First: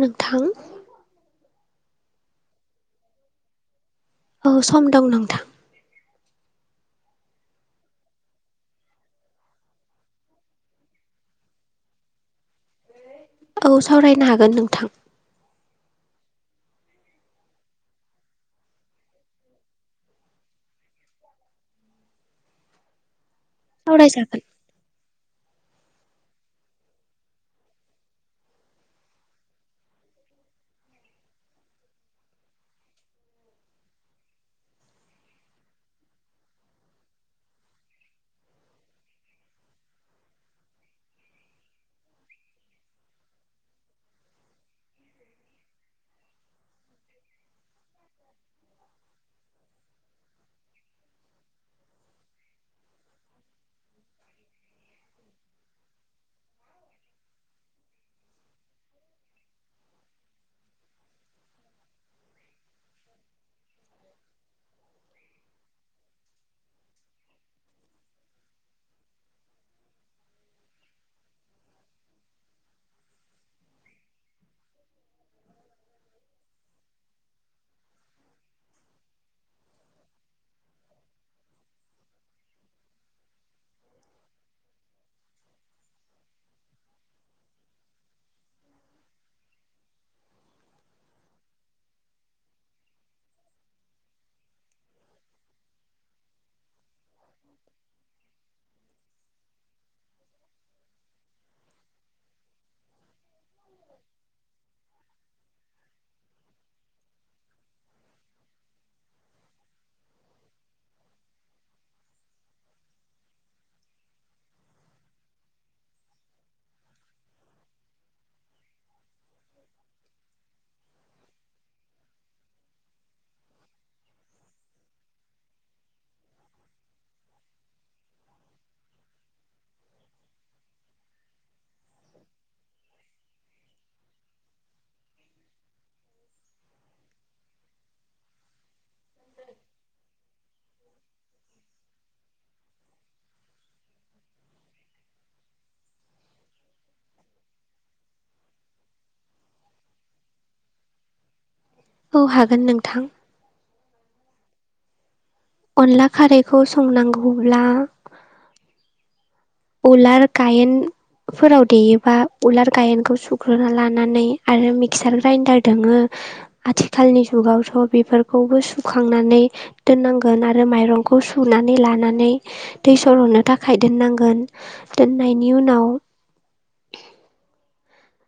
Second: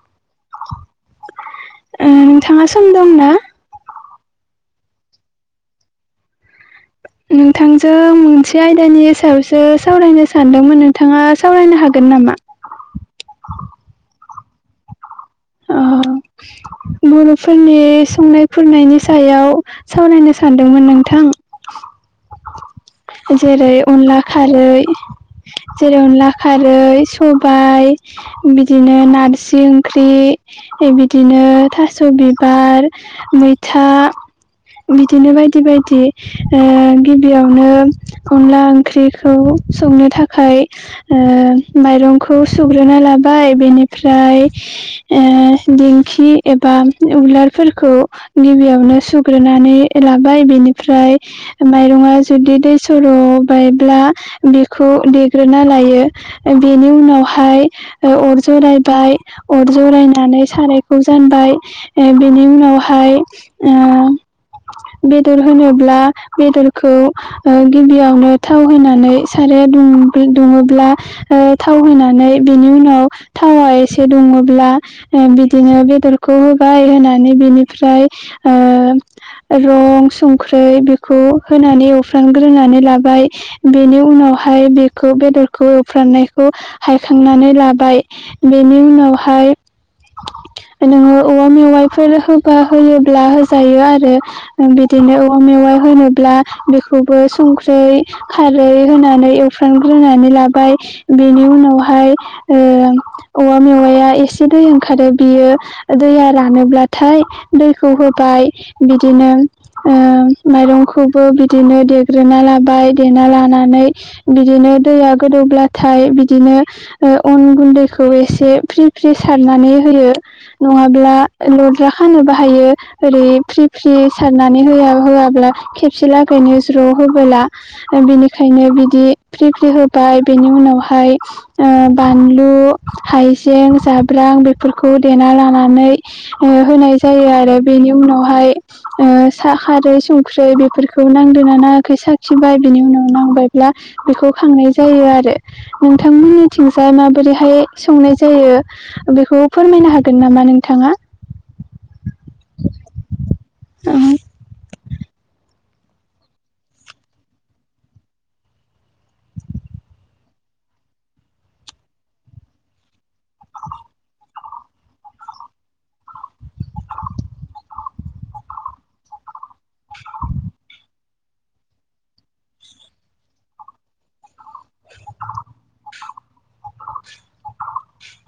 नोंथां। ओ नोंथाङा सम दंना? औ सम दं नोंथां। नोंथांजों मोनसे आयदानि सायावसो सावरायनो सानदोंमोन नोंथाङा सावरायनो हागोन नामा? औ सावरायनो हागोन नोंथां। अ बर'फोरनि संनाय खुरनायनि सायाव सावरायनो सानदोंमोन नोंथां। जेरै अनला सावरायजागोन खारै जेरै अनला खारै सबाय बिदिनो नारजि ओंख्रि ए बिदिनो थास' बिबार मैथा बिदिनो बायदि बायदि ओ गिबियावनो अनला ओंख्रिखौ संनो थाखाय ओ माइरंखौ सुग्रोना लाबाय बेनिफ्राय ओ दिेंखि एबा उलारफोरखौ गिबियावनो सुग्रोनानै लाबाय बि बेनिफ्राय माइरंया जुदि दै सर'बायब्ला बेखौ देग्रोना ना लायो बेनि उनावहाय अर जरायबाय जरायनानै सारायखौ जानबाय बिनि उनावहाय ओ बेदर होनोब्ला बेदरखौ ओ गिबियावनो थाव होनानै सारा दुंग्रो दुंङोब्ला ओ थाव होननानै बेनि उनाव थावा एसे दुङो ब्ला बिदिनो बेदरखौ होबाय होनानै बिनिफ्राय ओ रं संख्रै बेखौ होनानै एवफ्रामग्रोनानै लाबाय बेनि उनावहा बेखौ बेदरखौ एवफ्रामनायखौ हायखांनानै लाबाय बेनि उनाव फाय नोङो औवा मेवाइफोर होबा होयोब्ला होजायो आरो बिदिनो औवा मेवाइ होनोब्ला बेखौबो संख्रै खारै होनानै एवफ्रामग्रोनानै लाबाय। बेनि उनावहाय ओ औवा मेवाया एसे दै ओंखारो बियो दैया रानोब्लाथाय दैखौ होबाय बिदिनो ओ माइरंखौबो बिदिनो देग्रोना लाबाय देना लानानै बिदिनो दैया गोदौब्लाथाय बिदिनो अन गुन्दैखौ एसे फ्रि फ्रि सारनानै होयो नङाब्ला लद्रा खानो बाहायो ओरै फ्रि फ्रि सारनानै हो होआब्ला खेबसे लागैनो ज्र' होबोला बिनिखायनो बिदि बि फ्रि फ्रि होबाय बेनि उनावहाय बानलु हाइजें जाब्रां बेफोरखौ देना लानानै होनाय जायो आरो बेनि उनावहाय ओ खारै संख्रै बेफोरखौ नांदोनना नाङाखै साखिबाय बिनि उनाव नांबायब्ला बेखौ खांनाय जायो आरो नोंथांमोननिथिंजाय माबोरैहाय संनाय जायो? बेखौ फोरमायनो हागोन नामा नोंथाङा? औ हागोन नोंथां। [inaudible] अनला खारैखौ संनांगौब्ला उलार गायेन फोराव देयोबा उलार गायेनखौ सुग्रोना लानानै आरो मिक्सार ग्राइडार दोङो आथिखालनि जुगावथ' बेफोरखौबो सुखांनानै दोननांगोन आरो माइरंखौ सुनानै लानानै दै सर'नो थाखाय दोननांगोन दोननायनि उनाव [inaudible]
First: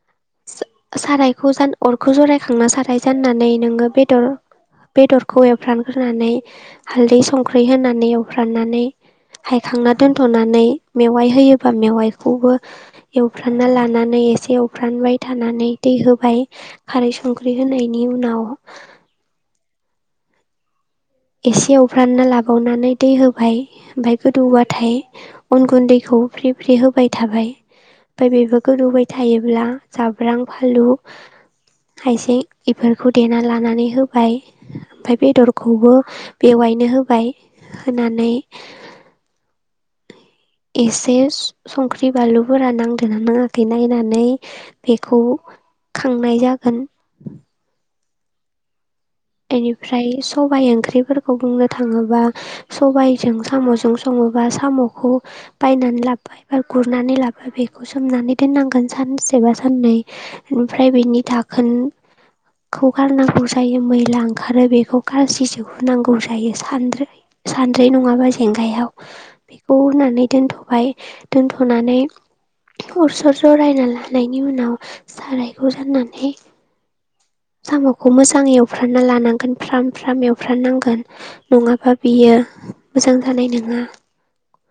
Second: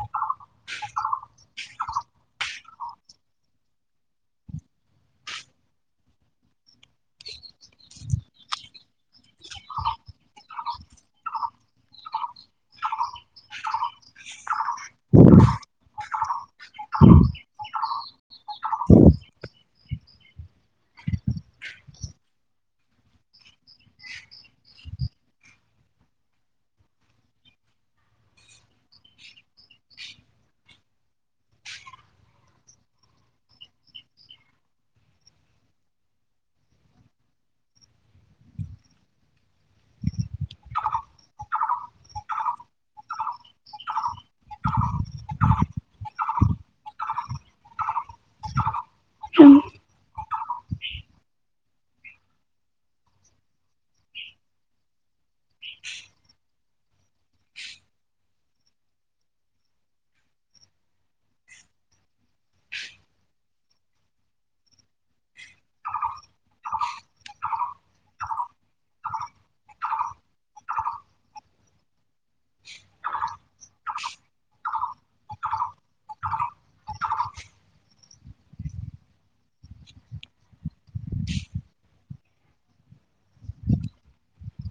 सारायखौ ज अरखौ जरायखांना साराय जाननानै नोङो बेदर बेदरखौ एवफ्रानग्रोनानै हालदै संख्रि होनानै एवफ्राननानै हायखांना दोनथ'नानै मेवाइ होयोबा मेवाइखौबो एवफ्रानना लानानै एसे एवफ्रानबाय थानानै दै होबाय खारै संख्रि होनायनि उनाव एसे एव फ्रानना लाबावनानै दै होबाय ओमफाय गोदौबाथाय उन गुनन्दखौ फ्रि फ्रि होब बाय थाबाय ओमफाय बेखौ गोदौबाय थायोब्ला जाब्रां फालु हाइसेें एफोरखौ देना लानानै होबाय ओमफाय बेदरखौबो बेवायनो होबाय होनानै एसे संख्रि बानलु गोरा नांदोंना नाङाखै नायनानै बेखौ [inaudible] औ इनिफ्राय सबायाइ ओंख्रिफोरखौ बुंनो थाङोबा सबायजों साम'जों सङोबा साम'खौ बायनानै लाबोबाय गुरनानै लाबा बेखौ सोमनानै दोननांगोन सानसेबा साननै ओमफ्राय बेनि दाखोन [inaudible] खौगारनांगौ जायो मै लांखारो बेखौ गासि जहुनांगौ जायो सानद्रि सानद्रै नङाबा जेंगायाव बेखौ होननानै दोनथ'बाय दोन्थ'नानै अरसर जरायना लानायनि उनाव सारायखौ जाननानै साम'खौ मोजाङै एवफ्रानना लानांगोन फ्राम फ्राम एवफ्रानांगोन नङाबा बियो मोजां जानाय नङा [inaudible]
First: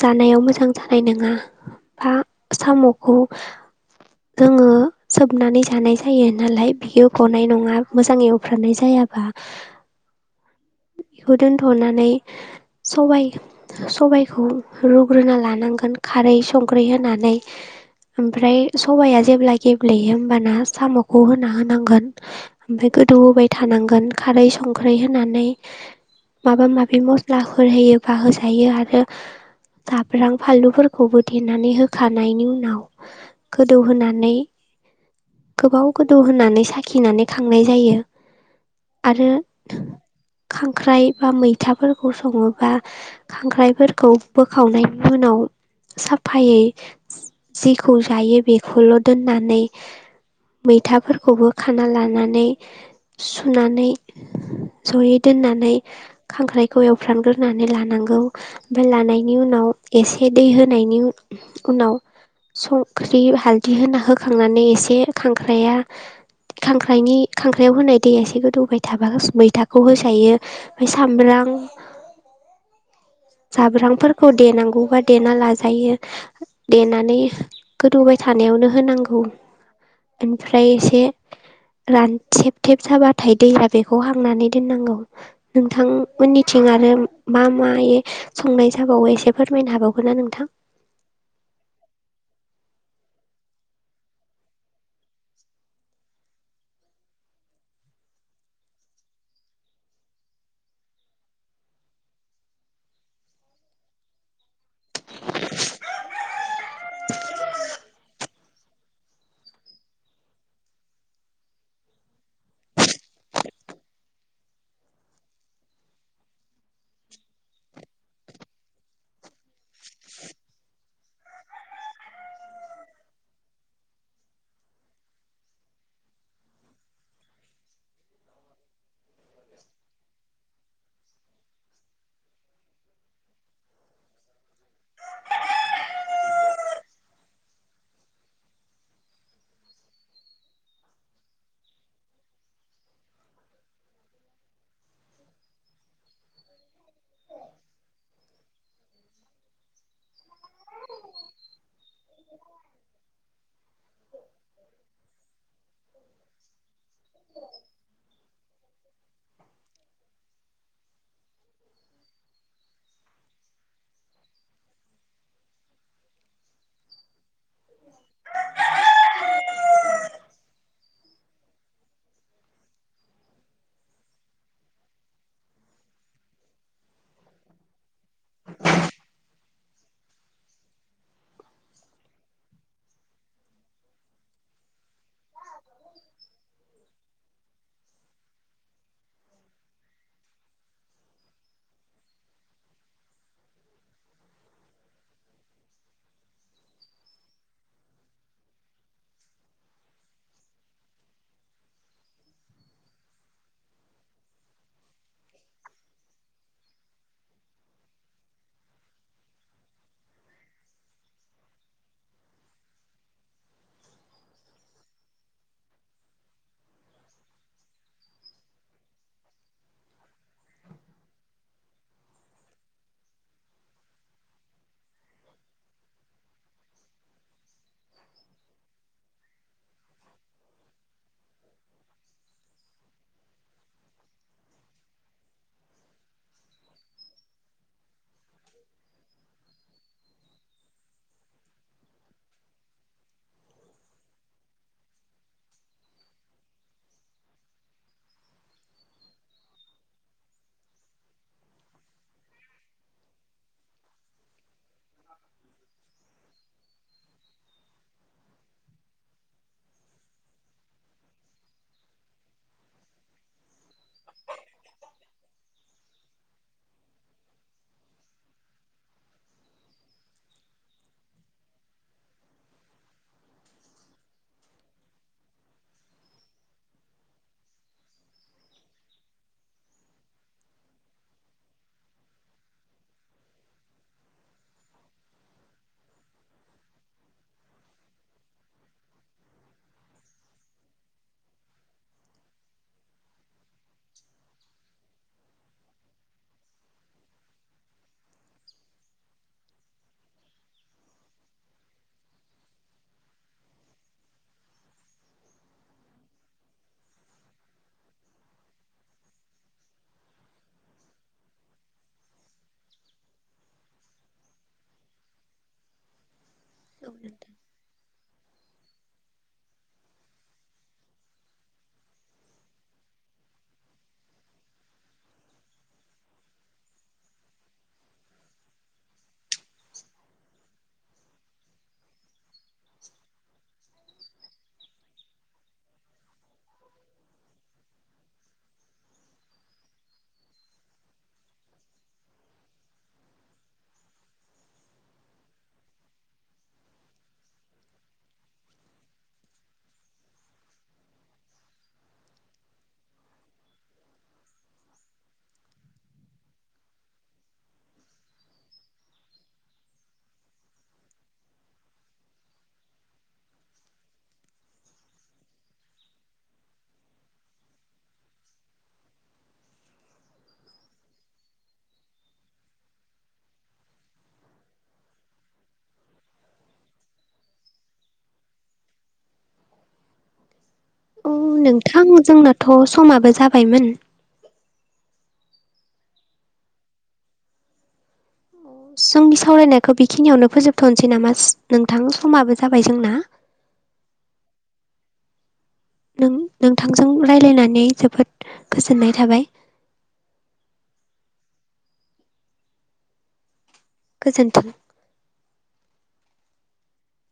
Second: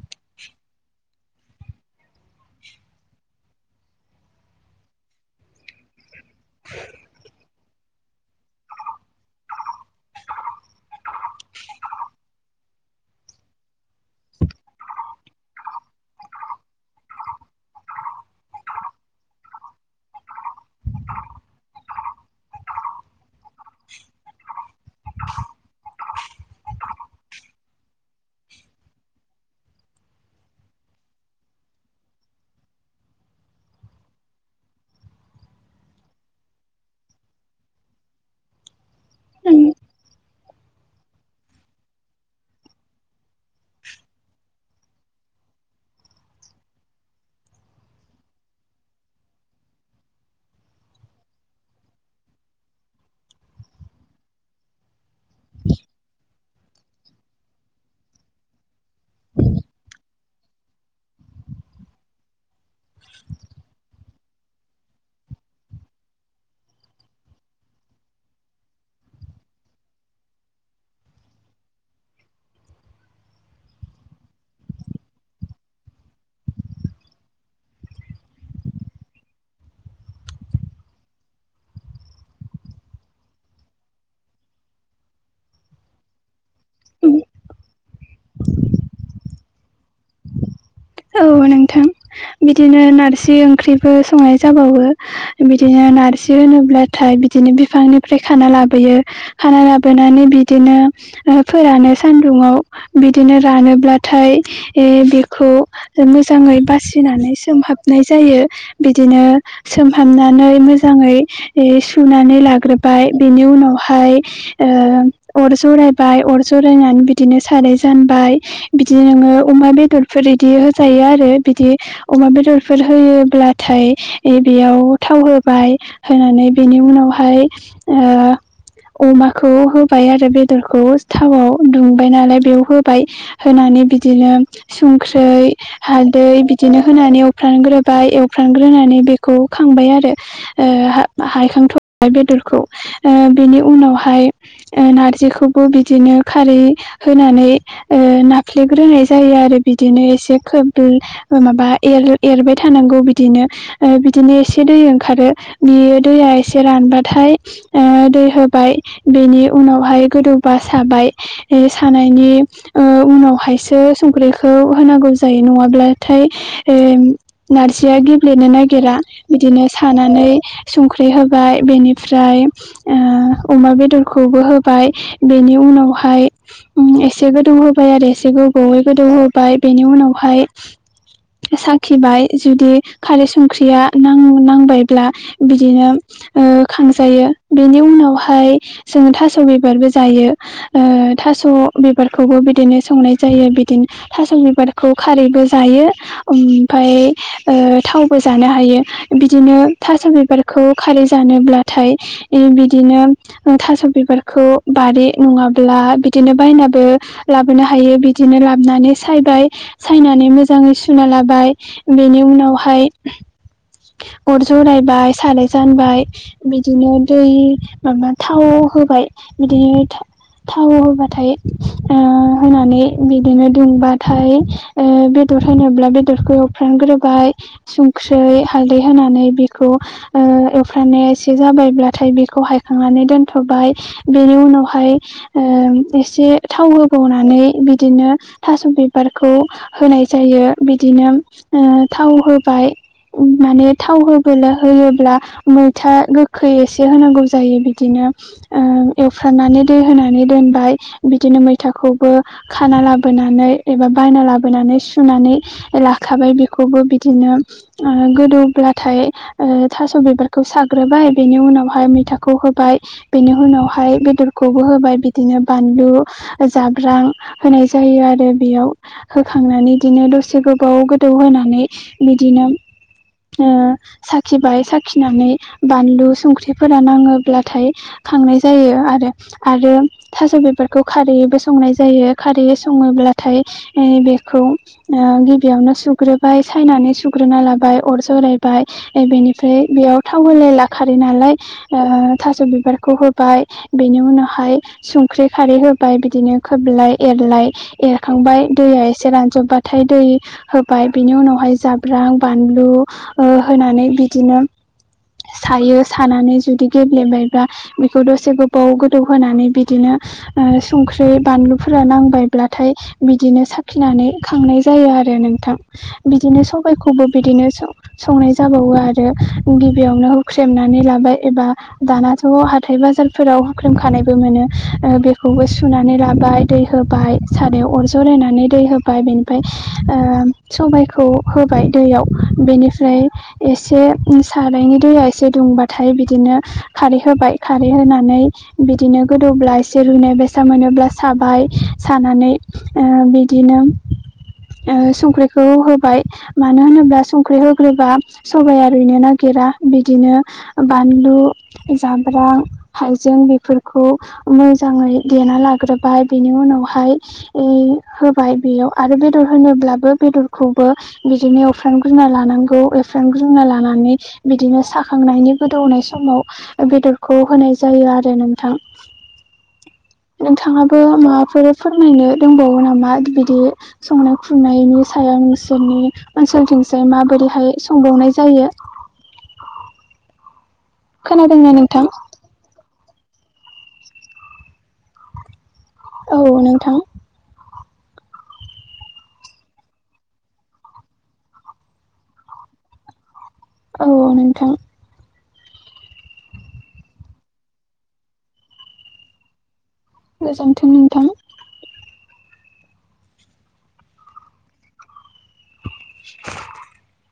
जानायाव मोजां जानाय नङा बा साम'खौ जोङो सोबनानै जानाय जायो नालाय बियो गनाय नङा मोजाङ एवफ्रनाय जायाबा बेखौ दोनथ'नानै सबाइ सबायाइखौ रुग्रोना लानांगोन खारै संख्रै होनानै। ओमफ्राय सबाया जेब्ला गेब्लेयो होमबाना साम'खौ होना होनांगोन ओमफाय गोदौ होबाय थानांगोन खारै संख्रै होनानै। माबा माबि मस्लाफोर होयोबा होजायो आरो जाब्रां फानलुफोरखौबो देनानै होखानायनि उनाव गोदौहोनानै गोबाव गोदौ होनानै साखिनानै खांनाय जायो। आरो खांख्राइ बा मैथाफोरखौ सङोबा खांख्राइफोरखौ बोखावनायनि उनाव साफायै जिखौ जायो बेखौल' दोननानै मैथाफोरखौबो खाना लानानै सुनानै जयै दोननानै खांख्राइखौ एवफ्रामग्रोनानै लानांगौ ओमफ्राय लानायनि उनाव एसे दै होनायनि उनाव संख्रि हालदै होनाहो खांनानै एसे खांख्राया खांख्राइनि खांख्राइयाव होनाय दैया एसे गोदौबाय थाबा मैथाखौ हो थायो ओमफ्राय सामब्राम जाब्रांफोरखौ देनांगौबा देना लाजायो देनानै गोदौबाय थायो। थानायावनो होनांगौ ओमफ्राय एसे रानथेब थेब जाबाथाय दैया बेखौ हांनानै दोननांगौ नोंथांमोननि थिं आरो मा माय संनाय जाबावो एसे फोरमायनो हाबावगोन ना नोंथां। औ नोंथां बिदिनो नारजि ओंख्रिबो संनाय जाबावो बिदिनो नारजि होनोब्लाथाय बिदिनो बिफांनिफ्राय खाना लाबोयो खाना लाबोनानै बिदिनो फोरानो सान सान्दुङाव बिदिनो रानोब्लाथाय ए बेखौ मोजाङै बासिनानै सोमहाबनाय जायो बिदिनो सोमहाबनानै मोजाङै यै सुनानै लाग्रोबाय बेनि उनावहाय ओ अर ज सरायबाय अर सरायनानै बिदिनो सानै जानबाय बिदि नोङो अमा बेदरफोर बिदि होजायो आरो बिदि अमा बेदरफोर होयोब्लाथाय बेयाव थाव हो होबाय होनानै बेनि उनावहाय ओ अमाखौ होबाय आरो बेदरखौ थावआव दुंबाय नालाय बेयाव होबाय होनानै बि बिदिनो सं ख्रै हालदै बिदिनो होनानै एवफ्रानग्रोबाय एवफ्रानग्रोनानै बेखौ खांबाय आर ओ हखांथ' बेदरखौ ओ बेनि उनावहाय ओ नारजिखौबो बिदिनो खारै होनानै ओ नाफ्लेग्रोनाय जायो आरो बिदिनो एसे खोब माबा एरबाय थानांगौ बिदिनो ओ बिदिनो एसे दै ओंखारो बियो दैया एसे रानबाथाय ओ दै होबाय बेनि उनावहाय गोदौबा साबाय सानायनि ओ उनावहायसो संख्रिखौ होनांगौ जायो नङाब्लाथाय ओ नारजिया गेब्लेनो नागिरा बिदिनो सानानै संख्रि होबाय बेनिफ्राय ओ अमा बेदरखौबो होबा बेनि उनावहाय एसे गोदौ होबाय आरो एसे गोबावै गोदौहो ओफ्राय बेनि उनावहाय साखिबाय जुदि खारै संख्रिया नांन नांबायब्ला बिदिनो ओ खांजायो बेनि उनावहाय जोङो थास' बिबारबो जायो ओ थास' बिबारखौबो बिदिनो संनाय जायो बिदिनो थास' बिबारखौ खारैबो जायो ओमफ्राय थावबो जानो हायो बिदिनो थास' बिबारखौ खारै जानोब्लाथाय बिदिनो थास' बिबा खौ--बारि नङाब बिदिनो बायन लाोनो हायो बिदिनो लाबोन सायबाय सायनानै मोजाङै सुना लाबाय बेनि उनावहाय अर जरायबाय साराय जानबाय बिदिनो दै माबा थाव होबाय बिदिनो थाव होबाथाय ओ होनानै बिदिनो दुंबाथाय ओ बेदर होनोब्ला बेदरखौ एवफ्रानग्रोबाय सुंख्रै हालदै होनानै बेखौ ओ एवफ्रनाया एसे जाबायब्लाथाय बेखौ हायखांनानै दोनथ' बा फ्राइ बेनि उनावहाय ओ एसे थाव होबावनानै बिदिनो थास' बिबारखौ होनाय जायो बिदिनो ओ थाव होबाय। माने थाव होयोब्ला मैथा गोखै एसे होनांगौ जायो बिदिनो ओ एफ्रामनानै होनानै दोनबाय बिदिनो मैथाखौबो खाना ला ला बोनानै एबा बायना लाबोनानै सुनानै लाखाबाय बेखौबो बिदिनो गोदौब्लाथाय ओ थास' बिबारखौ साग्रोबाय बेनि उनावहाय मैथाखौ होबाय बेनि उनावहाय बेदरखौबो होबाय बिदिनो बानलु जाब्रां होनाय जायो आरो बेयाव होखांनानै बिदिनो दसे गोबाव गोदौहानै बिदिनो ओ साखिबाय साखिनानै बानलु संख्रिफोरा नाङोब्लाथाय खांनाय जायो आरो आरो थास' बिबारखौ खारैयैबो संनाय जायो खारै सङोब्लाथाय ओ बेखौ ओ गिबियावनो सुग्रोबाय सायनानै सुग्रोना लाबाय बाय अर जरायबाय ए बेनिफ्राय बेयाव‌ थाव होलायला खारै नालाय ओ थास' बि बिखौ होबाय बेनि उनावहाय संख्रि खारै होबाय बिदिनो खोबलाय एरलाय एरखांबाय दैया एसे रानजोबबाथाय दै होबाय बिनि उनावहाय जाब्रां बानलु बानलु ओ होनानै बिदिनो सायो सानानै जुदि गेब्लेबायबा बेखौ दसे गोबाव गोदौ होनानै बिदिनो- - संख्रि बानलुफोरा नांबाय ब्लाथाय बिदिनो साखिनानै खांनाय जायो आरो नोंथां। बिदिनो औ सबायखौबो नोंथां। बिदिनो सं संनाय जाबावो आरो गिबियावनो हुख्रेमनानै लाबाय एबा दानाथ' हाथाय बाज हासारफोराव होख्रेमखानायबो मोनो बेखौबो सुनानै लाबाय दै होबाय [unintelligible] सारायाव अर जलायनानै दै होबाय बिनिफ्राय ओ सबायखौ खौ होबाय दैयाव बेनिफ्राय एसे सारायनि दैया एसे दुंबाथाय बिदिनो खारै होबाय खारै होनानै बिदिनो गोदौब्ला एसे रुनाय बायसा मोनोब्ला साबाय थानानै ओ बिदिनो ओ संख्रिखौ होबाय मानो होनोब्ला संख्रि होग्रोबा सबाया रुयनो नागिर फोरा बिदिनो बानलु जाम्रां हाइजें बेफोरखौ मोजाङै देना लाग्रोबाय बेनि उनाव फ्राइ इ होबाय बेयाव आरो बेदर होनो ब्लाबो बेदरखौबो बेजोंनो एउफ्रा ग्रुना लानांगौ एवफ्राम ग्रोना लानानै बिदिनो साखांनायनि गोदौनाय समाव बेदरखौ होनाय जायो आरो नोंथां नोंथाङाबो माबाफोर फोरमायनो दंबावो नामा बिदि संनाय खुरनायनि सायाव नोंसोरनि ओनसोलथिं जाय माबोरैहनाय संबावनाय जायो। औ नोंथां जोंनाथ' समाबो जाबायमोन औ नोंथां जोंनि सावरायनायखौ बेखिनियावनो फोजोबथ'नोसै नामा नोंथां समाबो जाबाय जोंना औ नोंथां। नों नोंथांजों रायजलायनानै जोबोद गोजोननाय थाबाय। गोजोनथों नोंथां। गोजोनथों [inaudible]